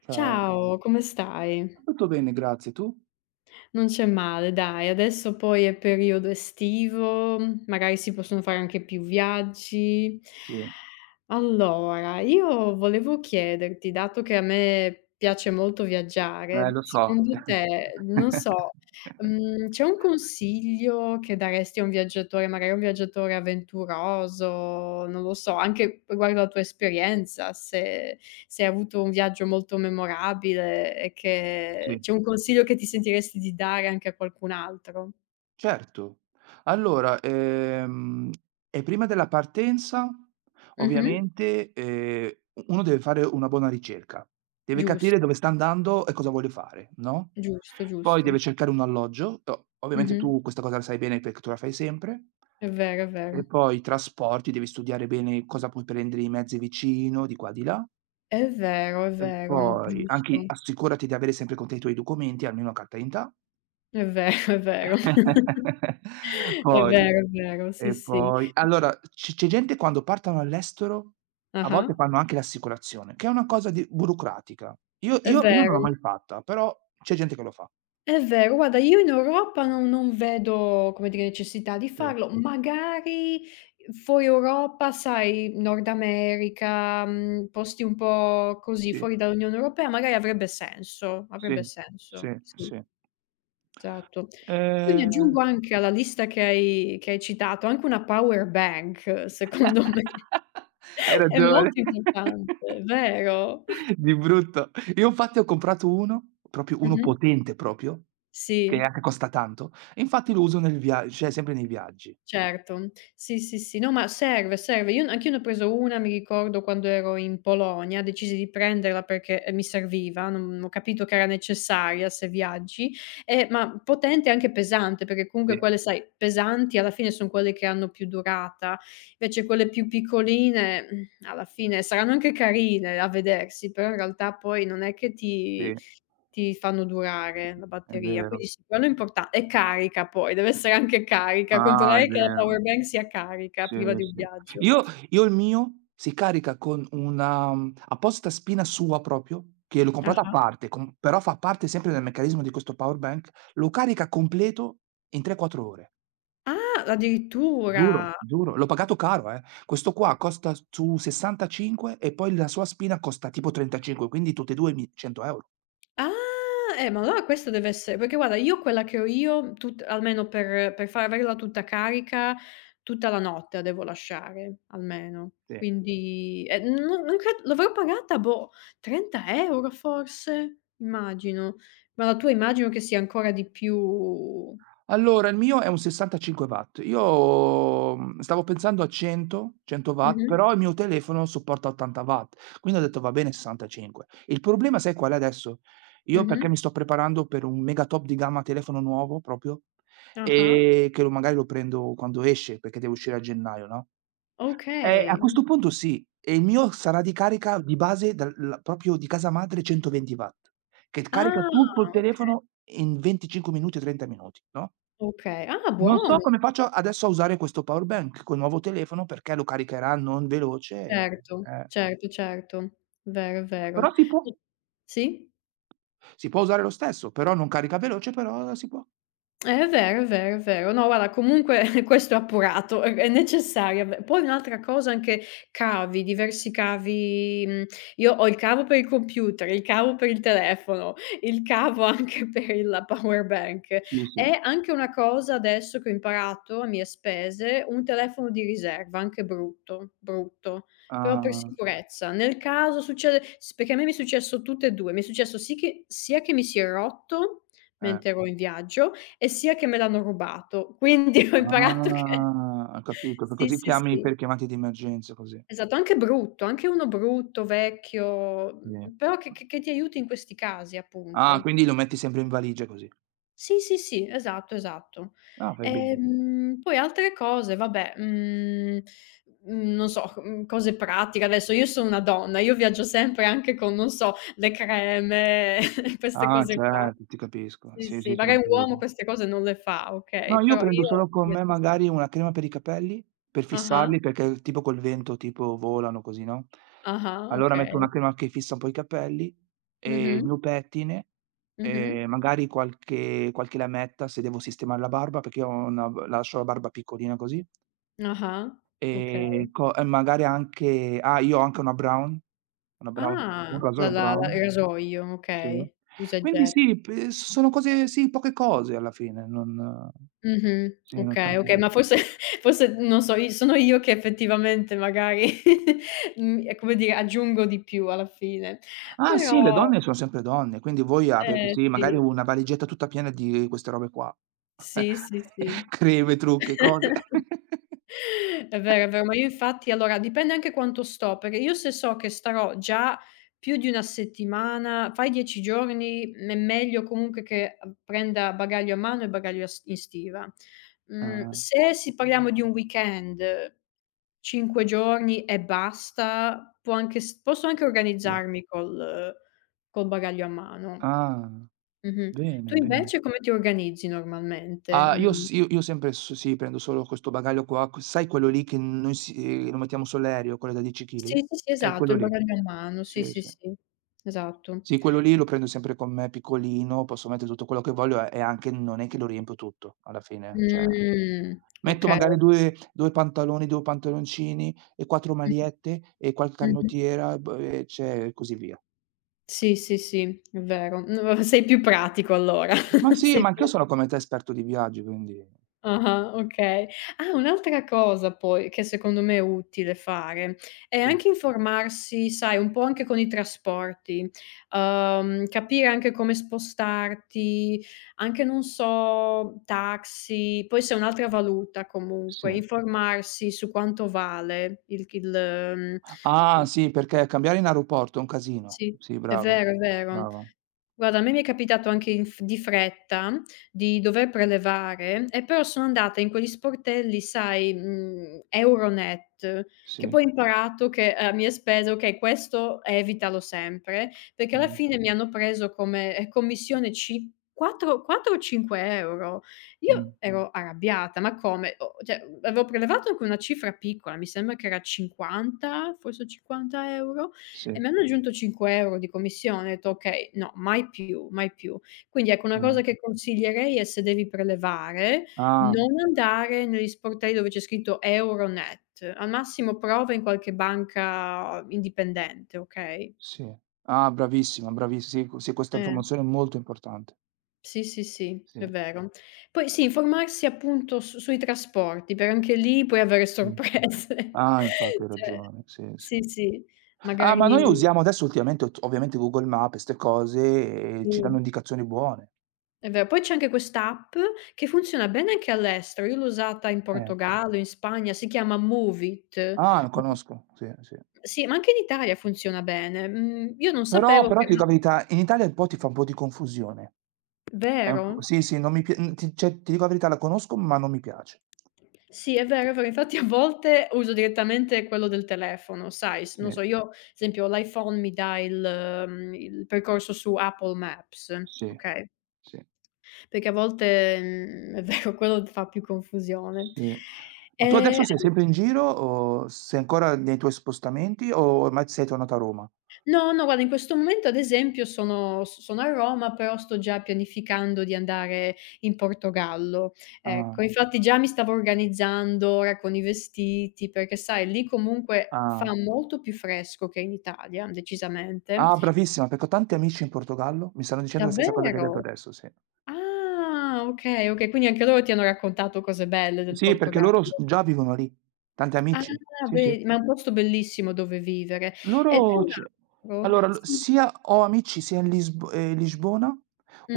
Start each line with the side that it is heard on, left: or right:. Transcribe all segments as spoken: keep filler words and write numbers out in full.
right: Ciao.
left: Ciao, come stai?
right: Tutto bene, grazie. Tu?
left: Non c'è male, dai. Adesso poi è periodo estivo, magari si possono fare anche più viaggi.
right: Sì,
left: Allora, io volevo chiederti, dato che a me piace molto
right: eh
left: viaggiare,
right: lo so,
left: secondo te, non so, mhmm, c'è un consiglio che daresti a un viaggiatore, magari un viaggiatore avventuroso, non lo so, anche riguardo alla tua esperienza, se se hai avuto un viaggio molto memorabile e che
right: sì.
left: c'è un consiglio che ti sentiresti di dare anche a qualcun altro.
right: Certo. Allora, ehm, e prima della partenza
left: Mh-mh.
right: ovviamente, ehm, u uno deve fare una buona ricerca. Deve capire
left: Giusto,
right: dove sta andando e cosa vuole fare, no,
left: giusto,
right: poi deve
left: giusto.
right: cercare un alloggio, o ovviamente
left: Mh-mh.
right: tu questa cosa la sai bene perché tu la fai sempre,
left: È vero, è
right: e
left: vero.
right: poi i trasporti, devi studiare bene cosa puoi prendere i mezzi vicino, di qua, di là.
left: È vero, è
right: E
left: vero,
right: poi anche
left: giusto.
right: assicurati di avere sempre con te i tuoi documenti, almeno carta d'identità.
left: È vero, è vero. È
right: Poi
left: vero, è vero, sì,
right: e
left: sì.
right: poi allora c c'è gente quando partono all'estero, a volte
left: Ah-ah.
right: fanno anche l'assicurazione, che è una cosa di burocratica. Io
left: È
right: io io non l'ho
left: vero,
right: mai fatta, però c'è gente che lo fa.
left: è vero. Guarda, io in Europa non non vedo, come dire, necessità di
right: Sì,
left: farlo. Magari fuori Europa, sai, Nord America, mhmm, posti un po' così
right: sì,
left: fuori dall'Unione Europea, magari avrebbe senso, avrebbe
right: sì, sì,
left: senso. Sì,
right: sì.
left: esatto. Poi mi
right: Ehm.
left: aggiungo anche alla lista che hai che hai citato anche una power bank secondo me
right: Hai
left: è
right: ragione.
left: molto importante, vero.
right: Di brutto. Io infatti ho comprato uno, proprio uno
left: Mh-mh.
right: potente proprio, che
left: Sì.
right: anche costa tanto, e infatti lo uso nel via cioè sempre nei viaggi.
left: Certo, sì, sì, sì. No, ma serve, serve. Io anch'io ne ho preso una, mi ricordo quando ero in Polonia, decisi di prenderla perché, ehm, mi serviva, non ho capito che era necessaria se viaggi, ehm, ma potente e anche pesante, perché
right: Sì,
left: comunque quelle, sai, pesanti alla fine son quelle che hanno più durata, invece quelle più piccoline, mhmm, alla fine saranno anche carine a vedersi, però in realtà poi non è che
right: sì.
left: ti ti fanno durare la
right: È
left: batteria,
right: vero.
left: quindi sì, quello è importa e carica poi, deve essere anche carica,
right: Ah, è
left: controllare che la
right: vero.
left: power bank sia carica
right: Sì,
left: prima di un
right: sì.
left: viaggio.
right: Io io il mio si carica con una, mhmm, apposita spina sua proprio, che l'ho comprata a
left: Ah-ah.
right: parte, com però fa parte sempre del meccanismo di questo power bank, lo carica completo in tre, quattro ore.
left: Ah,
right: Giuro,
left: addirittura!
right: giuro, l'ho pagato caro, eh. Questo qua costa s su sessantacinque e poi la sua spina costa tipo trentacinque, quindi tutte e due mi cento euro €.
left: Ah, eh, ma allora questo deve esse perché guarda io quella che ho io, tut almeno per per far averla tutta carica, tutta la notte la devo lasciare, almeno.
right: Sì.
left: Quindi eh, no non cre l'avrò pagata, boh, trenta euro € forse? Immagino. Ma la tua immagino che sia ancora di più
right: Allora, il mio è un sessantacinque watt. Io, mhmm, stavo pensando a cento, cento watt,
left: mh-mh,
right: però il mio telefono supporta ottanta watt, quindi ho detto: "Va bene sessantacinque". Il problema sai qual è adesso? Io perché
left: mh-mh,
right: mi sto preparando per un mega top di gamma telefono nuovo proprio,
left: ah-ah,
right: ehm, che lo magari lo prendo quando esce, perché deve uscire a gennaio, no, eh, a
left: okay.
right: questo punto sì, e il mio sarà di carica di base dal la proprio di casa madre centoventi watt, che carica
left: Ah,
right: tutto il telefono in venticinque minuti o trenta minuti, no?
left: okay. Ah,
right: Non so
left: buono,
right: come faccio adesso a usare questo power bank col nuovo telefono perché lo caricherà non veloce, e
left: certo,
right: eh,
left: certo, certo. Vero, è
right: però
left: vero.
right: si può.
left: Sì?
right: Si può usare lo stesso, però non carica veloce, però si può.
left: Eh, è vero, è vero, è vero. No, guarda comunque questo è appurato, è è necessaria. Beh, poi un'altra cosa anche cavi, diversi cavi, mhmm, io ho il cavo per il computer, il cavo per il telefono, il cavo anche per il la power bank.
right: Sì, sì.
left: È anche una cosa adesso che ho imparato a mie spese, un telefono di riserva, anche brutto, brutto, però per
right: Ah,
left: sicurezza. Nel caso succede s perché a me mi è successo tutte e due, mi è successo sì che sia che mi si è rotto
right: eh.
left: mentre ero in viaggio, e sia che me l'hanno rubato, quindi ho imparato che
right: Ah, ho capito, p
left: sì,
right: così
left: sì,
right: chiami
left: sì.
right: per chiamate di emergenza così.
left: Esatto, anche brutto, anche uno brutto, vecchio,
right: Sì.
left: mhmm, però che che che ti aiuti in questi casi,
right: Ah,
left: appunto.
right: quindi lo metti sempre in valigia così.
left: Sì, sì, sì, esatto, esatto.
right: Ah, fai bene.
left: Ehm, poi altre cose, vabbè, mhmm, mhmm, non so, mhmm, cose pratiche. Adesso io sono una donna, io viaggio sempre anche con, non so, le creme, queste
right: Ah,
left: cose qua.
right: certo, ti capisco.
left: Sì,
right: Sì, sì,
left: sì,
right: ci
left: magari un uomo
right: mancherebbe.
left: queste cose non le fa,
right: No,
left: okay,
right: io
left: però
right: prendo solo
left: io
right: con me magari una crema per i capelli, per
left: Ah-ah,
right: fissarli, perché tipo col vento tipo volano così, no,
left: ah-ah,
right: allora metto una
left: okay.
right: crema che fissa un po' i capelli, ehm, il
left: Mh-mh,
right: mio pettine,
left: mh-mh.
right: ehm, magari qualche qualche lametta se devo sistemare la barba, perché io ho una b lascio la barba piccolina così,
left: Ah-ah, okay.
right: ehm, co e magari anche ah, io ho anche una Brown, una Brown un
left: Ah, la
right: rasoio
left: la la il
right: Brown,
left: rasoio,
right: sì.
left: okay. Usa e
right: Quindi
left: getta.
right: sì, p sono cose sì, poche cose alla fine, non
left: Mh-mh.
right: sì, non sono
left: Okay, okay,
right: tan
left: ma forse forse non so, i sono io che effettivamente magari, mhmm, è come dire, aggiungo di più alla fine.
right: Ah sì,
left: Però
right: le donne son sempre donne, quindi voi avete
left: eh
right: sì,
left: sì,
right: magari una valigetta tutta piena di queste robe qua.
left: sì, sì, sì.
right: Creme, trucchi, cose.
left: È vero, è vero, ma io infatti allora dipende anche quanto sto, perché io se so che starò già più di una settimana, fai dieci giorni, m è meglio comunque che, uhm, prenda bagaglio a mano e bagaglio a s in stiva. Mhmm,
right: Ah,
left: se si parliamo di un weekend, cinque giorni e basta, può anche s posso anche
right: sì.
left: organizzarmi col col bagaglio a mano.
right: Ah,
left: Mh-mh.
right: bene,
left: Tu
right: bene.
left: invece come ti organizzi normalmente?
right: Ah, io
left: Mh.
right: s io io sempre s sì, prendo solo questo bagaglio qua, q sai quello lì che noi si ehm, lo mettiamo sull'aereo, quello da dieci chili?
left: Sì, sì, sì,
right: È
left: esatto,
right: quello
left: il
right: lì.
left: bagaglio a mano, sì,
right: Sì,
left: sì,
right: sì.
left: sì, esatto.
right: Sì, quello lì lo prendo sempre con me, piccolino, posso mettere tutto quello che voglio eh, e anche non è che lo riempio tutto alla fine, cioè
left: Mh,
right: metto
left: okay.
right: magari due due pantaloni, due pantaloncini e quattro
left: Mh-mh,
right: magliette e qualche
left: mh-mh.
right: canottiera, b e cioè e così via.
left: Sì, sì, sì, è vero. No, sei più pratico allora.
right: Ma sì,
left: Sei
right: ma
left: più
right: anch'io sono come te esperto di viaggi, quindi
left: Ah-ah, okay. Ah, un'altra cosa poi che secondo me è utile fare, è
right: sì,
left: anche informarsi, sai, un po' anche con i trasporti, uhm, capire anche come spostarti, anche non so, taxi, poi se è un'altra valuta comunque,
right: sì.
left: informarsi su quanto vale il c il mhmm,
right: Ah
left: mhmm,
right: sì, perché cambiare in aeroporto è un casino.
left: sì,
right: Sì,
left: è
right: brava,
left: vero, è vero.
right: brava.
left: Guarda, a me mi è capitato anche in f di fretta di dover prelevare, e però sono andata in quegli sportelli, sai, mhmm, Euronet, che
right: Sì,
left: poi ho imparato che a mie spese: "Okay, questo evitalo sempre", perché alla
right: mh,
left: fine mi hanno preso come, ehm, commissione cin quattro o cinque euro €.
right: mh,
left: Io ero arrabbiata: "Ma come?" O cioè, avevo prelevato anche una cifra piccola, mi sembra che era cinquanta, forse cinquanta euro €, e
right: sì,
left: mi hanno aggiunto cinque euro € di commissione, ho detto: "Okay, no, mai più, mai più". Quindi ecco, una
right: mh.
left: cosa che consiglierei è se devi prelevare,
right: Ah,
left: non andare negli sportelli dove c'è scritto Euronet, al massimo prova in qualche banca indipendente, okay?
right: sì. Ah, bravissima, bravissi sì, q sì, questa
left: Eh,
right: informazione è molto importante.
left: sì, sì, sì, è
right: Sì,
left: vero. Poi sì, informarsi appunto su sui trasporti, per anche lì puoi avere
right: sì.
left: sorprese.
right: Ah, infatti hai
left: Cioè
right: ragione, sì, sì.
left: sì, sì,
right: Ah, ma
left: magari
right: noi usiamo adesso ultimamente ot ovviamente Google Maps e 'ste cose, e ci danno
left: sì.
right: indicazioni buone.
left: È vero, poi c'è anche quest'app che funziona bene anche all'estero. Io l'ho usata in
right: Eh.
left: Portogallo, in Spagna, si chiama Move It.
right: Ah, lo
left: Mh-mh.
right: conosco, sì, sì.
left: Sì, ma anche in Italia funziona bene. Mhmm, io non
right: Però
left: sapevo
right: però
left: che
right: ti
left: ma
right: dico la verità, in Italia un po' ti fa un po' di confusione. È un po'
left: vero?
right: sì, sì, non mi pi mhmm, ti cioè, ti dico la verità, la conosco, ma non mi piace.
left: Sì, è vero, è vero. Infatti a volte uso direttamente quello del telefono, sai, s
right: Sì,
left: non so, io ad esempio l'iPhone mi dà il mhmm, il percorso su Apple Maps,
right: sì,
left: okay,
right: sì,
left: perché a volte, mhmm, è vero, quello fa più confusione.
right: sì. Ma tu
left: Ehm
right: adesso sei sempre in giro o sei ancora nei tuoi spostamenti o ormai sei tornato a Roma?
left: No, no, guarda, in questo momento ad esempio sono s sono a Roma, però sto già pianificando di andare in Portogallo.
right: Ah,
left: Ecco, infatti già mi stavo organizzando ora con i vestiti, perché sai lì comunque
right: ah.
left: fa molto più fresco che in Italia, decisamente.
right: Ah, bravissima, perché ho tanti amici in Portogallo, mi stanno dicendo la stessa cosa che hai detto
left: Davvero?
right: adesso, sì.
left: Ah, okay, okay, quindi anche loro ti hanno raccontato cose belle del
right: Sì, perché
left: Portogallo.
right: loro s già vivono lì, tanti
left: Ah,
right: amici. Sì, sì.
left: vedi, ma è un posto bellissimo dove vivere. E tra
right: Loro c
left: l'altro
right: allora l
left: sì.
right: sia ho amici sia in Lisb ehm, Lisbona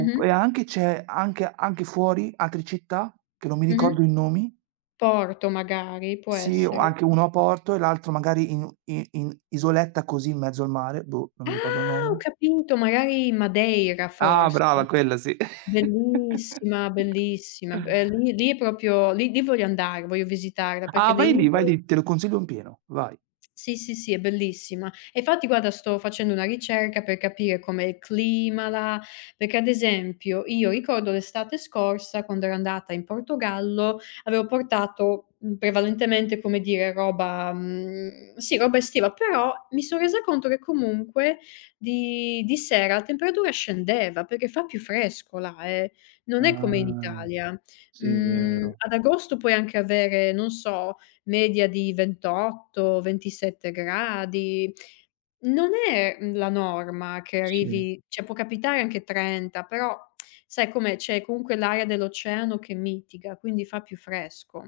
right: op e anche c'è anche anche fuori, altre città, che non mi
left: mh-mh.
right: ricordo i nomi.
left: Porto magari, può
right: Sì, o
left: essere.
right: anche uno a Porto e l'altro magari in i in isoletta così in mezzo al mare, boh, non mi ricordo il
left: Ah, ho
right: nome.
left: capito, magari Madeira
right: Ah,
left: forse.
right: brava, quella sì.
left: Bellissima, bellissima. Ehm, lì lì è proprio lì lì voglio andare, voglio visitarla perché
right: Ah,
left: le
right: vai lì, vai
left: isole
right: lì, te lo consiglio in pieno, vai.
left: Sì, sì, sì, è bellissima. E infatti guarda sto facendo una ricerca per capire com'è il clima là, perché ad esempio io ricordo l'estate scorsa quando ero andata in Portogallo, avevo portato, mhmm, prevalentemente, come dire, roba mhmm, sì, roba estiva, però mi son resa conto che comunque di di sera la temperatura scendeva, perché fa più fresco là, eh, non è come in
right: Ah,
left: Italia.
right: sì, è
left: Mhmm,
right: vero,
left: ad agosto puoi anche avere, non so, media di ventotto, ventisette gradi. Non è, mhmm, la norma che
right: sì.
left: arrivi cioè può capitare anche trenta, però sai com'è, c'è comunque l'aria dell'oceano che mitiga, quindi fa più fresco.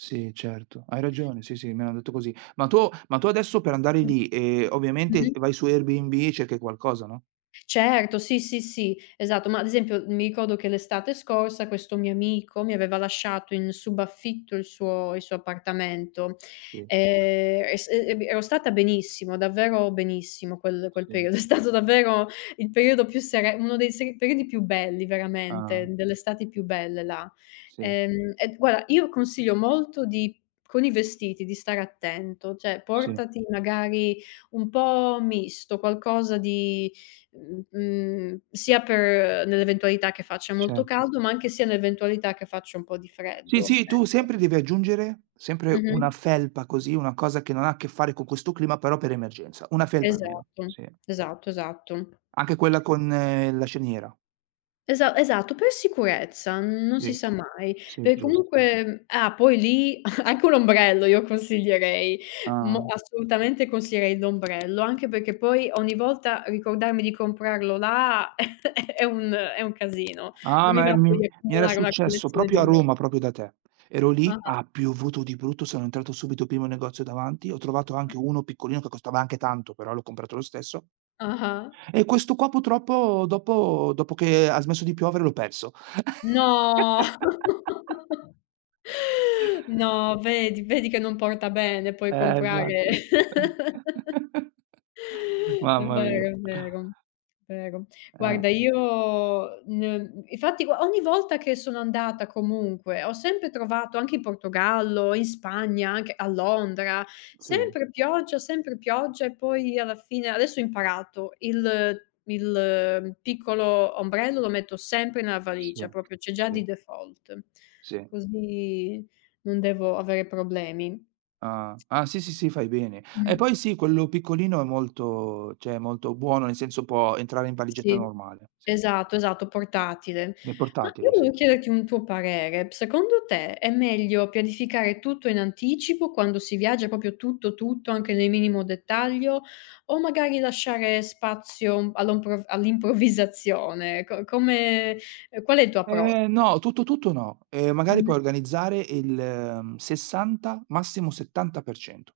right: Sì, certo, hai ragione, sì, sì, mi hanno detto così. Ma tu ma tu adesso per andare
left: Mh.
right: lì, ehm, ovviamente
left: Mh-mh.
right: vai su Airbnb e cerchi qualcosa, no?
left: Certo, sì, sì, sì, esatto. Ma ad esempio mi ricordo che l'estate scorsa questo mio amico mi aveva lasciato in subaffitto il suo il suo appartamento,
right: Sì,
left: ehm, e s e e ero stata benissimo, davvero benissimo quel quel
right: sì,
left: periodo. È stato davvero il periodo più sere uno dei seri periodi più belli veramente,
right: ah,
left: delle estati più belle là.
right: sì,
left: Ehm, e guarda, io consiglio molto di con i vestiti, di stare attento, cioè
right: sì,
left: portati magari un po' misto, qualcosa di Mh, mhmm, sia per nell'eventualità che faccia molto
right: certo.
left: caldo, ma anche sia nell'eventualità che faccia un po' di
right: Sì,
left: freddo.
right: sì, tu sempre devi aggiungere sempre
left: Mh-mh.
right: una felpa così, una cosa che non ha a che fare con questo clima, però per emergenza. Una felpa almeno,
left: Esatto,
right: sì.
left: esatto, esatto.
right: Anche quella con eh, la sceniera.
left: Esa esatto, per sicurezza, non si
right: Sì,
left: sa mai.
right: sì,
left: Per
right: giusto.
left: comunque ah, poi lì anche un ombrello io consiglierei, mo
right: Ah.
left: assolutamente consiglierei l'ombrello, anche perché poi ogni volta ricordarmi di comprarlo là è un è un casino.
right: Ah,
left: Non mi
right: ma
left: va
right: mi
left: poi di
right: mi era
left: accumulare una
right: successo
left: collezione di
right: proprio a Roma,
left: ombrelli.
right: proprio da te. Ero lì,
left: Ah-ah.
right: ha piovuto di brutto, sono entrato subito primo negozio davanti, ho trovato anche uno piccolino che costava anche tanto, però l'ho comprato lo stesso.
left: Ah-ah.
right: E questo qua purtroppo dopo dopo che ha smesso di piovere l'ho perso.
left: No! No, vedi, vedi che non porta bene poi
right: Eh, infatti.
left: comprare È
right: Mamma mia.
left: vero, è vero, vero.
right: Eh,
left: Guarda io n infatti gua ogni volta che sono andata comunque, ho sempre trovato anche in Portogallo, in Spagna, anche a Londra,
right: sì,
left: sempre pioggia, sempre pioggia e poi alla fine adesso ho imparato il il eh, piccolo ombrello lo metto sempre nella
right: sì,
left: valigia, proprio c'è già
right: sì,
left: di default,
right: sì.
left: così non devo avere problemi.
right: Ah, ah, sì, sì, sì, fai bene. E
left: Mh,
right: poi sì, quello piccolino è molto cioè è molto buono, nel senso può entrare in valigetta
left: sì.
right: normale, sì.
left: Esatto, esatto, portatile.
right: Nel
left: Ma io
right: portatile, sì.
left: volevo chiederti un tuo parere. Secondo te è meglio pianificare tutto in anticipo quando si viaggia, proprio tutto, tutto, anche nel minimo dettaglio, o magari lasciare spazio all'ompro all'improvvisazione? Co come ehm, qual è il tuo approccio?
right: Ehm, no, tutto, tutto no. Ehm, magari
left: Mh-mh.
right: puoi organizzare il, mhmm, sessanta, massimo settanta per cento.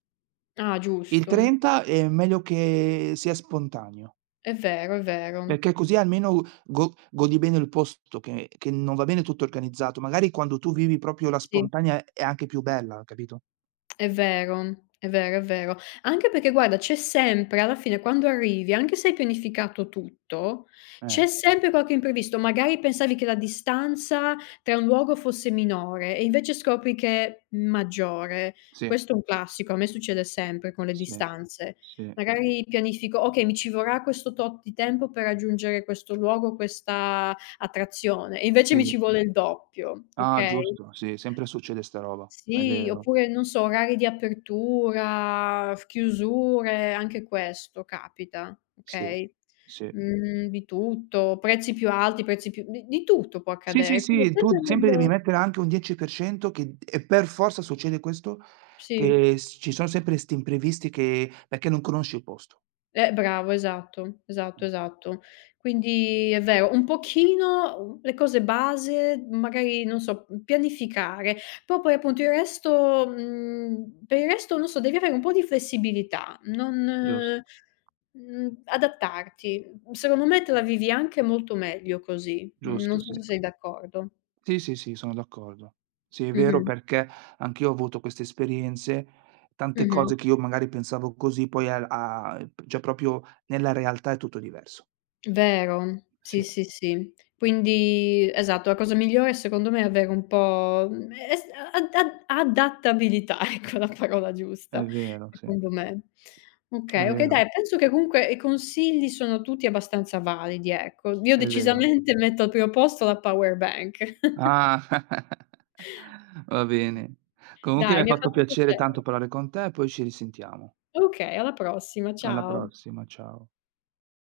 left: Ah,
right: Il
left: giusto.
right: trenta è meglio che sia spontaneo,
left: È vero, è vero.
right: perché così almeno go godi bene il posto, che che non va bene tutto organizzato. Magari quando tu vivi proprio la
left: Sì.
right: spontanea è anche più bella, capito?
left: È vero, è vero, è vero. Anche perché guarda, c'è sempre alla fine quando arrivi, anche se hai pianificato tutto,
right: Eh,
left: c'è sempre qualche imprevisto. Magari pensavi che la distanza tra un luogo fosse minore e invece scopri che è maggiore.
right: sì,
left: Questo è un classico, a me succede sempre con le
right: sì,
left: distanze.
right: sì.
left: Magari pianifico: "Okay, mi ci vorrà questo tot di tempo per raggiungere questo luogo, questa attrazione", e invece
right: Sì.
left: mi ci vuole il doppio,
right: Ah,
left: okay?
right: giusto, sì, sempre succede sta roba, è
left: Sì,
right: vero.
left: oppure non so, orari di apertura, f chiusure, anche questo capita,
right: Sì,
left: okay?
right: sì.
left: Mhmm, di tutto, prezzi più alti, prezzi più di di tutto può
right: Sì, sì,
left: accadere, quindi è
right: sì, tu
left: sempre
right: sempre devi
left: meglio
right: mettere anche un dieci per cento che e per forza succede questo,
left: sì.
right: che s ci sono sempre 'sti imprevisti che perché non conosci il posto.
left: Eh, bravo, esatto, esatto,
right: Eh,
left: esatto. Quindi è vero, un pochino, uhm, le cose base, magari non so, mhmm, pianificare, però poi appunto il resto mhmm, per il resto non so, devi avere un po' di flessibilità,
right: giusto,
left: non mhmm, adattarti. Mhmm, secondo me te la vivi anche molto meglio così,
right: giusto,
left: non
right: sì.
left: so se sei d'accordo.
right: Sì, sì, sì, sono d'accordo. Sì, è vero
left: Mh-mh,
right: perché anch'io ho avuto queste esperienze, tante
left: mh-mh.
right: cose che io magari pensavo così, poi al a cioè proprio nella realtà è tutto diverso.
left: Vero, sì,
right: Sì,
left: sì, sì. Quindi esatto, la cosa migliore secondo me è avere un po', mhmm, es ad ad adattabilità, ecco la parola
right: è
left: giusta,
right: vero, sì,
left: secondo me.
right: è
left: Okay, okay,
right: vero.
left: dai, penso che comunque i consigli sono tutti abbastanza validi, ecco. Io
right: È vero.
left: decisamente metto al primo posto la power bank.
right: Ah, va bene. Comunque mi
left: Dai,
right: ha
left: mi ha
right: fatto
left: fatto
right: piacere tanto
left: piacere.
right: parlare con te, poi ci risentiamo.
left: Okay, alla prossima,
right: Alla
left: ciao.
right: prossima, ciao.